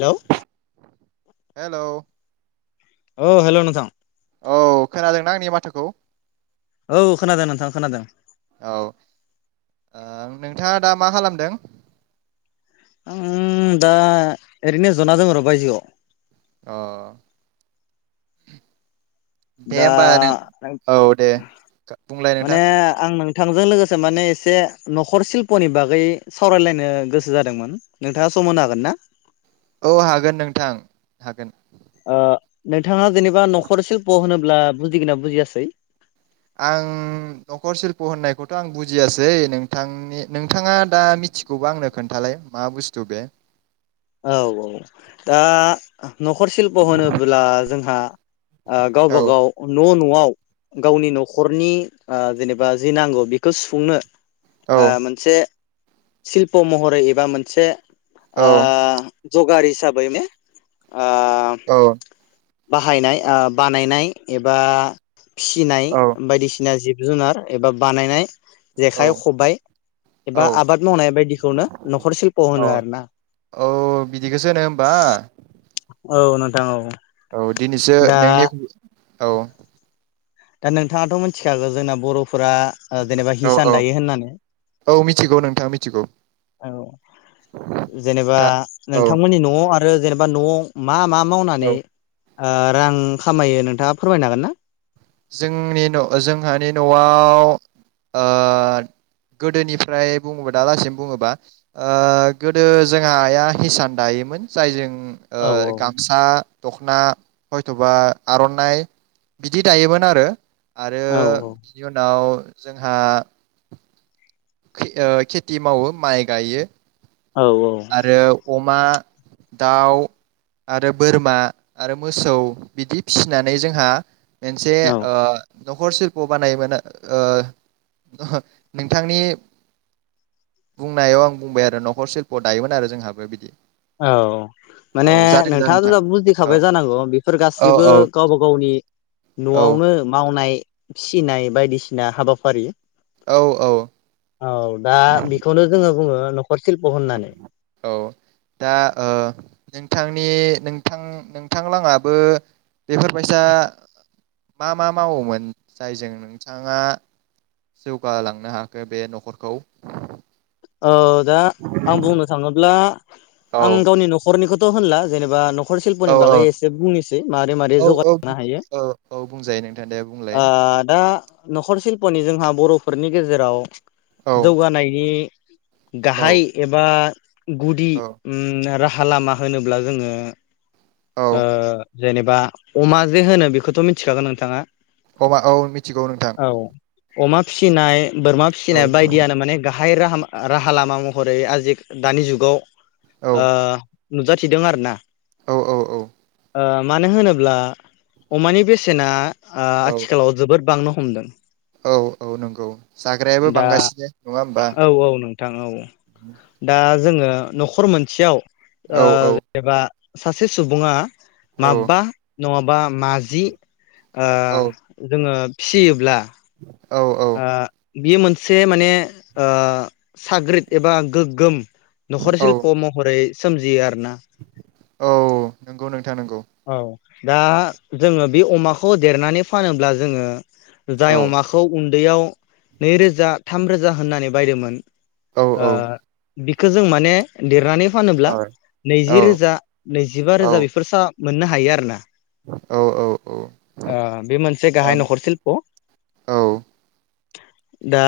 Hello हेल औ हेल नोंथां औ खोनादोंना आंनि माथोखौ? औ खोनादों नोंथां खोनादों। औ ओ नोंथाङा दा मा खालामदों? आं दा ओरैनो जना दोंर' बायजोआव अ। दे दा होमबा नों औ दे [unintelligible] बुंलाय नोंथां थांजों लोगोसे माने एसे नखर सिल्पनि बागै सावरायलायनो गोसो जादोंमोन। नोंथाङा सम होनो हागोन ना? औ हागोन नोंथां हागोन। ओ नोंथाङा जेनेबा नखर शिल्प होनोब ब्ला बुजिगोन ना बुजियासै? आं नखर सिल्प होननायखौथ आं बुजियासै। नोंथांनि नोंथाङा दा मिथिगौबा आंनो खोन्थालाय मा बुस्थु बे? औ औ दा नखर शिल्प होनोब्ला जोंहा आ गावबा औ गाव न नआव गावनि नखरनि ओ जेनेबा जि नांगौ बेखौ सुफुंनो औ ओ मोनसे शिल्प महरै एबा मोनसे औ ओ जगार हिसाबै ने ओ औ। बाहायनाय आ बानायनाय एबा फिसिनाय बायदिसिना जिब जुनार एबा बानायनाय औ जेखाइ खबाइ एबा औ आबाद मावनाय बायदिखौनो नखर सिल्प होनो औ आरो ना। औ बिदिखौसो होनो होमबा औ नोंथां औ। औ दिनैसो दा नोंनि औ दा नोंथाङाथ मिथिखागौ जोंना बर' फुरा जेनेबा औ औ हिसान दायो होननानै औ मिथिगौ नोंथां मिथिगौ औ जेनेबा दा औ नोंथांमोननि नआव रो जेनेबा नआव ओम मा मा मावनानै औ ओ रां खामायो नोंथाङा फोरमायनो हागोन ना? जोंनि न' जोंहानि न'आव ओ गोदोनिफ्राय बुङोबा दालासिम बुङोबा ओ गोदो जोंहा आइया हिसान दायोमोन जायजों ओम औ ओ औ गामसा दखना हयथबा आरनाइ बिदि दायोमोन आरो आरो औ औ बिनि उनाव जोंहा के ओ खेथि मावो माइ गायो औ आरो अमा दाउ आरो बोरमा आरो मोसौ बिदि फिसिनानै जोंहा मोनसे औ ओ नखर शिल्प बानायोमोन ओ ओहो नोंथांनि बुंनायाव आं बुंबाय आरो नखर शिल दायोमोन आरो जोंहाबो बिदि औ औ माने जादों दा नोंथाङा नोंथां जेनेबा औ बुजिखाबाय जानांगौ बेफोर औ गाससिबो औ गावबा गावनि न'आवनो औ मावनाय फिसिनाय बायदिसिना हाबाफारि औ औ औ दा बेखौनो जोङो बुङो नखर शिल्प होननानै। औ दा ओ नोंथांनि नोंथां नोंथांलाङाबो बेफोरबायसा मा मा मावोमोन? जायजों नोंथाङा जौगालांनो हाखो बे नखरखौ औ दा आं बुंनो थाङोब्ला औ आं गावनि नखरनिखौ थ होनल जेनेबा नख नखर औ शिल्पनि बागै एसे बुंनोसै मारै मारै औ औ जौगांनो हायो औ औ बुंजायो नोंथां दे बुंलाय ओ दा नखर सिल्पनि जोंहा बर'फोरनि गेजेराव औ जौगानायनि औ गाहाइ एबा गुदि औ ओम रा हा लामा होनोब्ला जोङो औ ओ जेनेबा अमा जे होनो बेखौथ' मिथिखागौ नोंथाङा अबा औ मिथिगौ नोंथां औ अमा फिसिनाय बोरमा औ फिसिनाय बायदियानो माने गा हाय राहाम राहा लामा महरै आजि दानि जुगाव औ ओ नुजाथिदों आरो ना औ औ औ ओ मानो होनोब्ला अमानि बेसेना ओ औ आथिखालाव जोबोद बांनो हमदों। औ औ नंगौ जाग्रायाबो बांगासिनो नङा होमबा नोंथां थां औ औ दा जोङो नखर मोनसेयाव ओ औ औ जेनेबा सासे सुबुङा औ माबा नङाबा माजि ओ औ जोङो फिसियोब्ला औ औ ओ बियो मोनसे माने ओ साग्रिद एबा गोगोम नखर औ सिल्प महरै सोमजियो आ रो ना औ नंगौ नोंथां नंगौ औ दा जोङो बे अमाखौ देरनानै फानोब्ला जोङो। जाय औ अमाखौ उन्दैयाव नै रोजा थाम रोजा होननानै बायदोंमोन। औ आ औ बि खौ जों माने देरनानै औ फानोब्ला नैजि रोजा नैजिबा रोजा औ बेफोर सा मोननो हायो आरो ना। औ औ औ ओ बे मोनसे गाहाय ओम नखर सिल्प। औ दा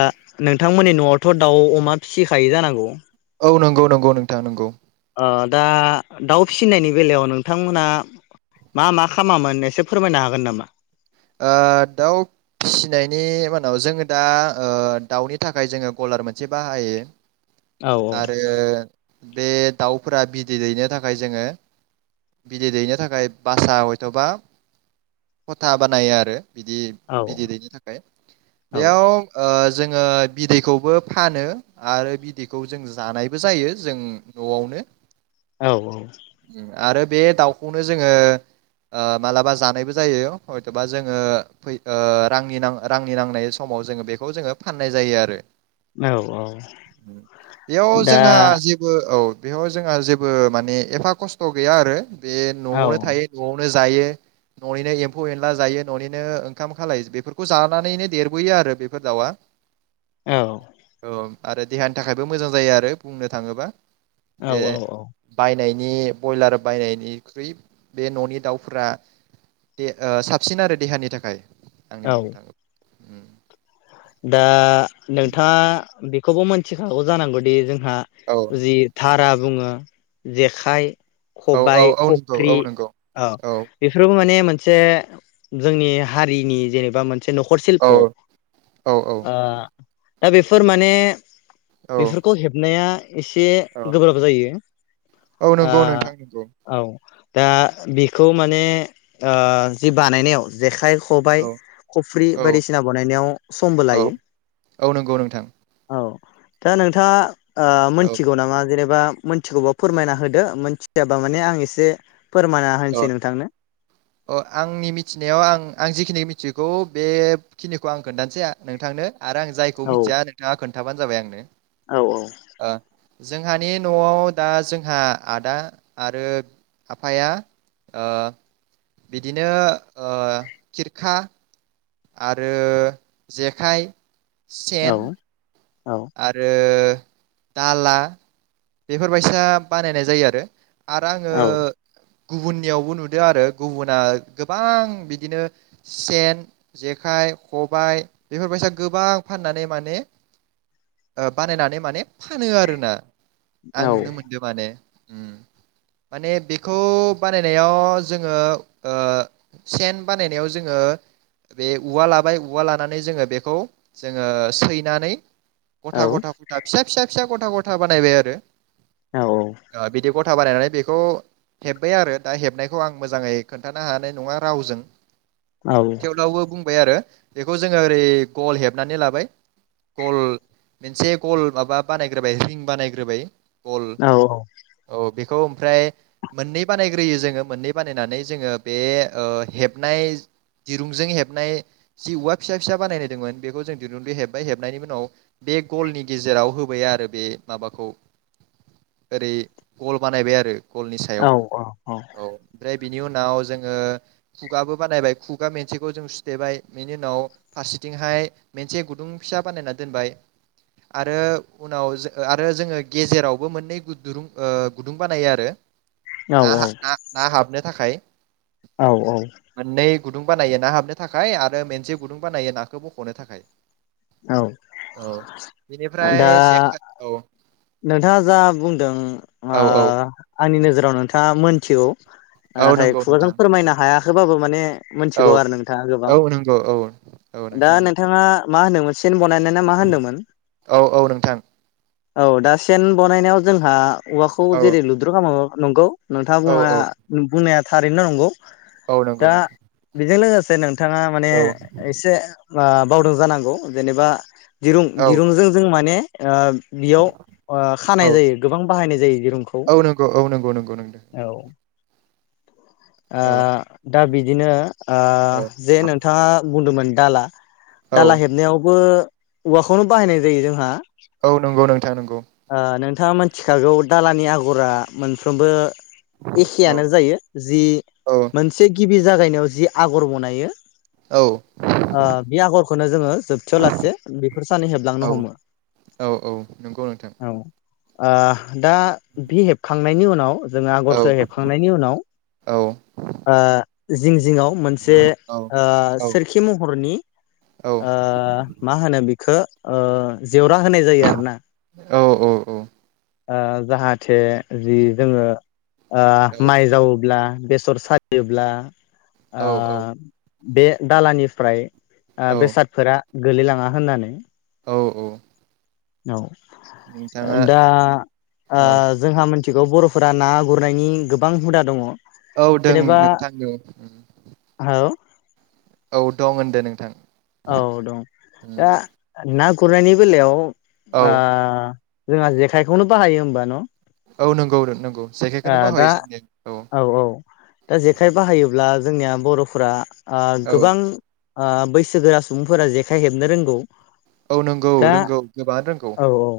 नोंथांमोननि नआवथ दाउ अमा फिसिखायो जानांगौ? औ नंगौ नंगौ नोंथां नंगौ। ओ दा दाउ फिनायनि बेलायाव नोंथांमोना मा मा खामामोन एसे फोरमायनो हागोन नामा? ओ दाउ फिसिनायनि मानाव जोङो दा ओ दाउनि थाखाय जोङो गलार मोनसे बाहायो। औ औ आरो बे दाउफोरा बिदै दैनो थाखाय जोङो बिदै दैनो थाखाय बासा हयथबा खथाब बानायो आरो। बिदि औ बिदै दैैनि थाखाय औ बेयाव ओ जोङो बिदैखौबो फानो आरो बिदैखौ जों जानायबो जायो जों नआवनो। औ औ। आरो बे दाउखौनो जोङो ओ मालाबा जानायबो जायो। हयथबा जोङो फै ओ रांनि रांनि नांनाय समाव जोङो बेखौ जोङो फाननाय जायो आरो। औ औ बेयाव दा जोंहा जेबो, औ। बेयाव जोंहा जेबो माने एफा खस्थ गैया आरो। बे औ नआवनो थायो नआवनो जायो ननिनो एम फौ एनला जायो ननिनो ओंखाम खालाय बेफोरखौ जानानैनो देरबोयो आरो बेफोर दाउआ। औ औ। आरो देहानि थाखायबो मोजां जायो आरो बुंनो थाङोब्ला। औ औ औ। नायनि बयलार बायनायनिख्रुइ बे ननि दाउफोरा दे ओ साबसिन आरो देहानि थाखाय। आंनि बुंनो औ थाङोबा उम। दा नोंथाङा बेखौबो मिथिखागौ जानांगौदि जोंं हा औ जि थारा बुङो जेखाइ औ औ खबाय औ नंगौ खफ्रि औ नंगौ औ बेफोरावबो माने मोन से जोंनि हारिनि जेनेबा मोन नखर‌ औ शिल्प औ आ दा बेफोर माने औ बेफोरखौ हेबनाया एसे औ गोब्राब जायो। औ ओ नंगौ नोंथां नंगौ। औ दा बिखौ माने ओ जि बानायनायाव जेखाइ खब खबाइ औ खफ्रि औ बायदिसिना बानायनायाव समबो औ लायो औ नंगौ नोंथां औ दा नोंथाङा? ओ औ मोनथिगौ नामा जेनेबा मोनथिगौबा फोरमायना होदो मिथियाबा माने आं एसे फोरमायना होनोसै अ नोंथांनो अ आंनि मिथिनायाव आं आं जिखिनि मिथिगौ बेखिनिखौ आं खोन्थानोासै आ नोंथांनो आरो आं जायखौ औ मिथिया नोंथाङा खोनथ खोनथाबानो जाबाय आंनो औ औ ओ जोंहानि नआव दा जोंहा आदा आरो आफाया ओ बिदिनो ओ खिरखा आरो जेखाइ सेन औ आरो दाला बेफोरबायसा बानायनाय जायो आरो आरो आङो औ गुबुननियावबो नुदों आरो गुबुना गोबां बिदिनो सेन जेखाइ खबाइ बेफोरबायसा गोबां फाननानै माने ओ बानायनानै माने फानो आरोना आं औ नुनो मोनदों माने उम माने बेखौ बानायनायाव जोङो ओ सेन बानायनायाव जोङो बे औवा लाबाय औवा लानानै जोङो बेखौ जोङो सैनानै गथ औ गथा गथा फिसा फिसा फिसा गथा गथा बानायबाय आरो औ आ बिदि गथा बानायनानै बेखौ हेब्बाय आरो दा हेबनायखौ आं मोजाङै खोन्थानो हानाय नङा रावजों औ थेवब्लाबो बुंबाय आरो बेखौ जोङो ओरै गल हेबनानै लाबाय गल मोनसे गल माबा बानायग्रोबाय रिं बानायग्रोबाय बल औ औ बे खौ ओमफ्राय मोननै बानायग्रोयो जोङो मोननै बानायनानै जोङो बे ओ हेबनाय दिरुंजों हेबनाय जि औवा फिसा फिसा बानायनाय दंमोन बेखौ जों दिरुंजों हेबबाय हेबनायनि उनाव बे गलनि गेजेराव होबाय आरो बे माबाखौ ओरै गल बानायबाय आरो गलनि सायाव औ ओमफ्राय बिनि उनाव जोङो खुगाबो बानायबाय खुगा मोनसेखौ जों सुथेबाय बेनि उनाव फारसेथिंहाय मोनसे गुदुं फिसा बानायनानै दोनबाय आरो उनाव जों आरो जोङो गेजेरावबो मोननै दुरुं गुदुं ओ बानायो आरो ना ना हाबनो थाखाय। औ औ। मोननै गुदुं बानायो ना हाबनो थाखाय आरो मोनसे गुदुं बानायो नाखौ बखनो थाखाय। औ औ बेनिफ्राय दा जेखाय औ नोंथाङा जा बुंदों आ औ औ आंनि नोजोर औ नोंथाङा मोनथिगौ। औ नाथाय नंगौ खुगाजों नोंथां फोरमायनो हायाखैबाबो माने औ मोनथिगौ आरो नोंथाङा गोबां औ नंगौ औ औ दा नोंथां नोंथाङा मा होनोमोन मोन चेन बनाय [unintelligible] मा होनदोंमोन। औ औ नोंथां औ दा सेन बनायनायाव जोंहा औवाखौ औ जेरै लुद्रु खामो। नंगौ। औ नोंथाज्ञबुंनाया औ बुंनाया थारैनो नंगौ। औ नंगौ दा नोंथां बेदिनो [unintelligible] थाङा माने औ एसे बा बावदों जानांगौ जेनेबा दिरुं औ दिरुंजों जों माने ओ बेयाव ओ औ खानाय जायो गोबां बिबां बाहायनाय जायो। दिरुंखौ औ नंगौ औ नंगौ नंगौ नोंथां औ ओ औ दा बिदिनो ओ औ जे नोंथाङा बुंदोंमोन दाला औ दाला हेबनायावबो [unintelligible] खौनो बाहायनाय जायो जोंहा। औ नंगौ नोंथां नंगौ ओ नोंथाङा मिथिखागौ दालानि आगरा मोनफ्रोमबो औ एखेआनो जायो जि औ मोनसे गिबि जागायनायाव जि आगर बनायो औ ओ बे आगरखौनो जोङो जोबथायाव लासे बेफोर सानो हेबलांनो हमो नोंगौ नोंथां आ दा बि हेबखांनायनि उनाव जोङो औ आगरखो हेबखांनायनि उनाव औ ओ जिं जिङाव मोनसे औ ओ सोरखि महरनि ओ मा होनो बि खो ओ जेवरा होनाय जायो आरो औ औ औ ओ जाहाथे जि जोङो ओ औ औ माइ जावोब्ला बेसर सायोब्ला औ आ बे दालानिफ्राय ओ औ बेसादफोरा गोलैलाङा होननानै औ औ औ नोंथाङा दा ओ औ जोंहा मोनस थिगौ बर'फोरा ना गुरनायनि गोबां हुदा दङ औ दों जेनेबा नोंथांनि औ औ दं होनदो नोंथां औ दं दा ना गुरनायनि बेलायाव औ ओ जोंहा जेखायखौनो बाहायो होमबा न'? औ नंगौ नंगौ ओ जायखायखौनो दा बाहायो जोंनि औ दा जेखाइ बाहायोब्ला जोंनिया बर'फोरा ओ औ गोबां आ बैसो बैसोगोरा सुबुंफोरा जेखाइ हेबनो रोंगौ। औ नंगौ दा रोंगौ गोबाङानो रोंगौ औ औ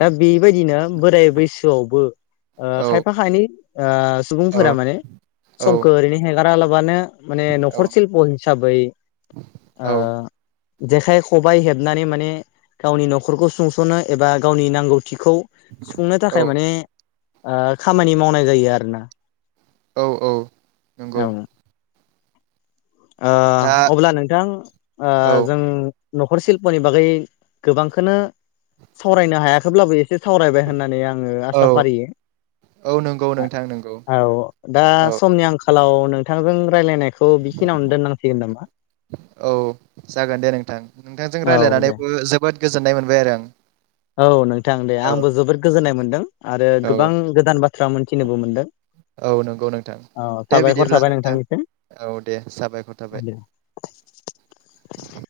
दा बेबायदिनो बोराय बैसोआवबो औ खायफा खायनै ओ औ सुबुंफोरा माने औ समखौ ओरैनो हेगारा मानो माने औ नखर शिल्प हिसाबै ओ औ जेखाय खबाइ हेबनानै माने गावनि नखरखौ सुंसनो एबा गावनि नांगौ थिखौ सुफुंनो औ थाखाय माने खामानि मावनाय जायो आरोना। औ औ नंगौ। आ दा अब्ला नों बिथां ओ औ जों नखर सिल्पनि बागै गोबांखौनो सावरायनो हायाखैब्लाबो एसे सावरायबाय होननानै आङो औ आसा फारियो। औ नंगौ नोंथां नंगौ औ दा औ समनि आंखालाव नों नोंथांजों रायलायनाय बेखौ बिखिनियावनो दोननांसिगोन नामा? औ जागोन दे नोंथां। नोंथांजों औ दे रायलायनानैबो जोबोद गोजोननाय मोनबाय आरो आं। औ नों थां दे आंबो जोबोद गोजोननाय मोन आरो औ गोबां गोदान बाथ्रा बाथ्रा मोनथिनोबो मोनदों। औ नंगौ नोंथां औ दे साबायखर बिदिब्ला थाबाय नोंथां नोंथांनिसिम औ दे जाबायखर दे थाबाय।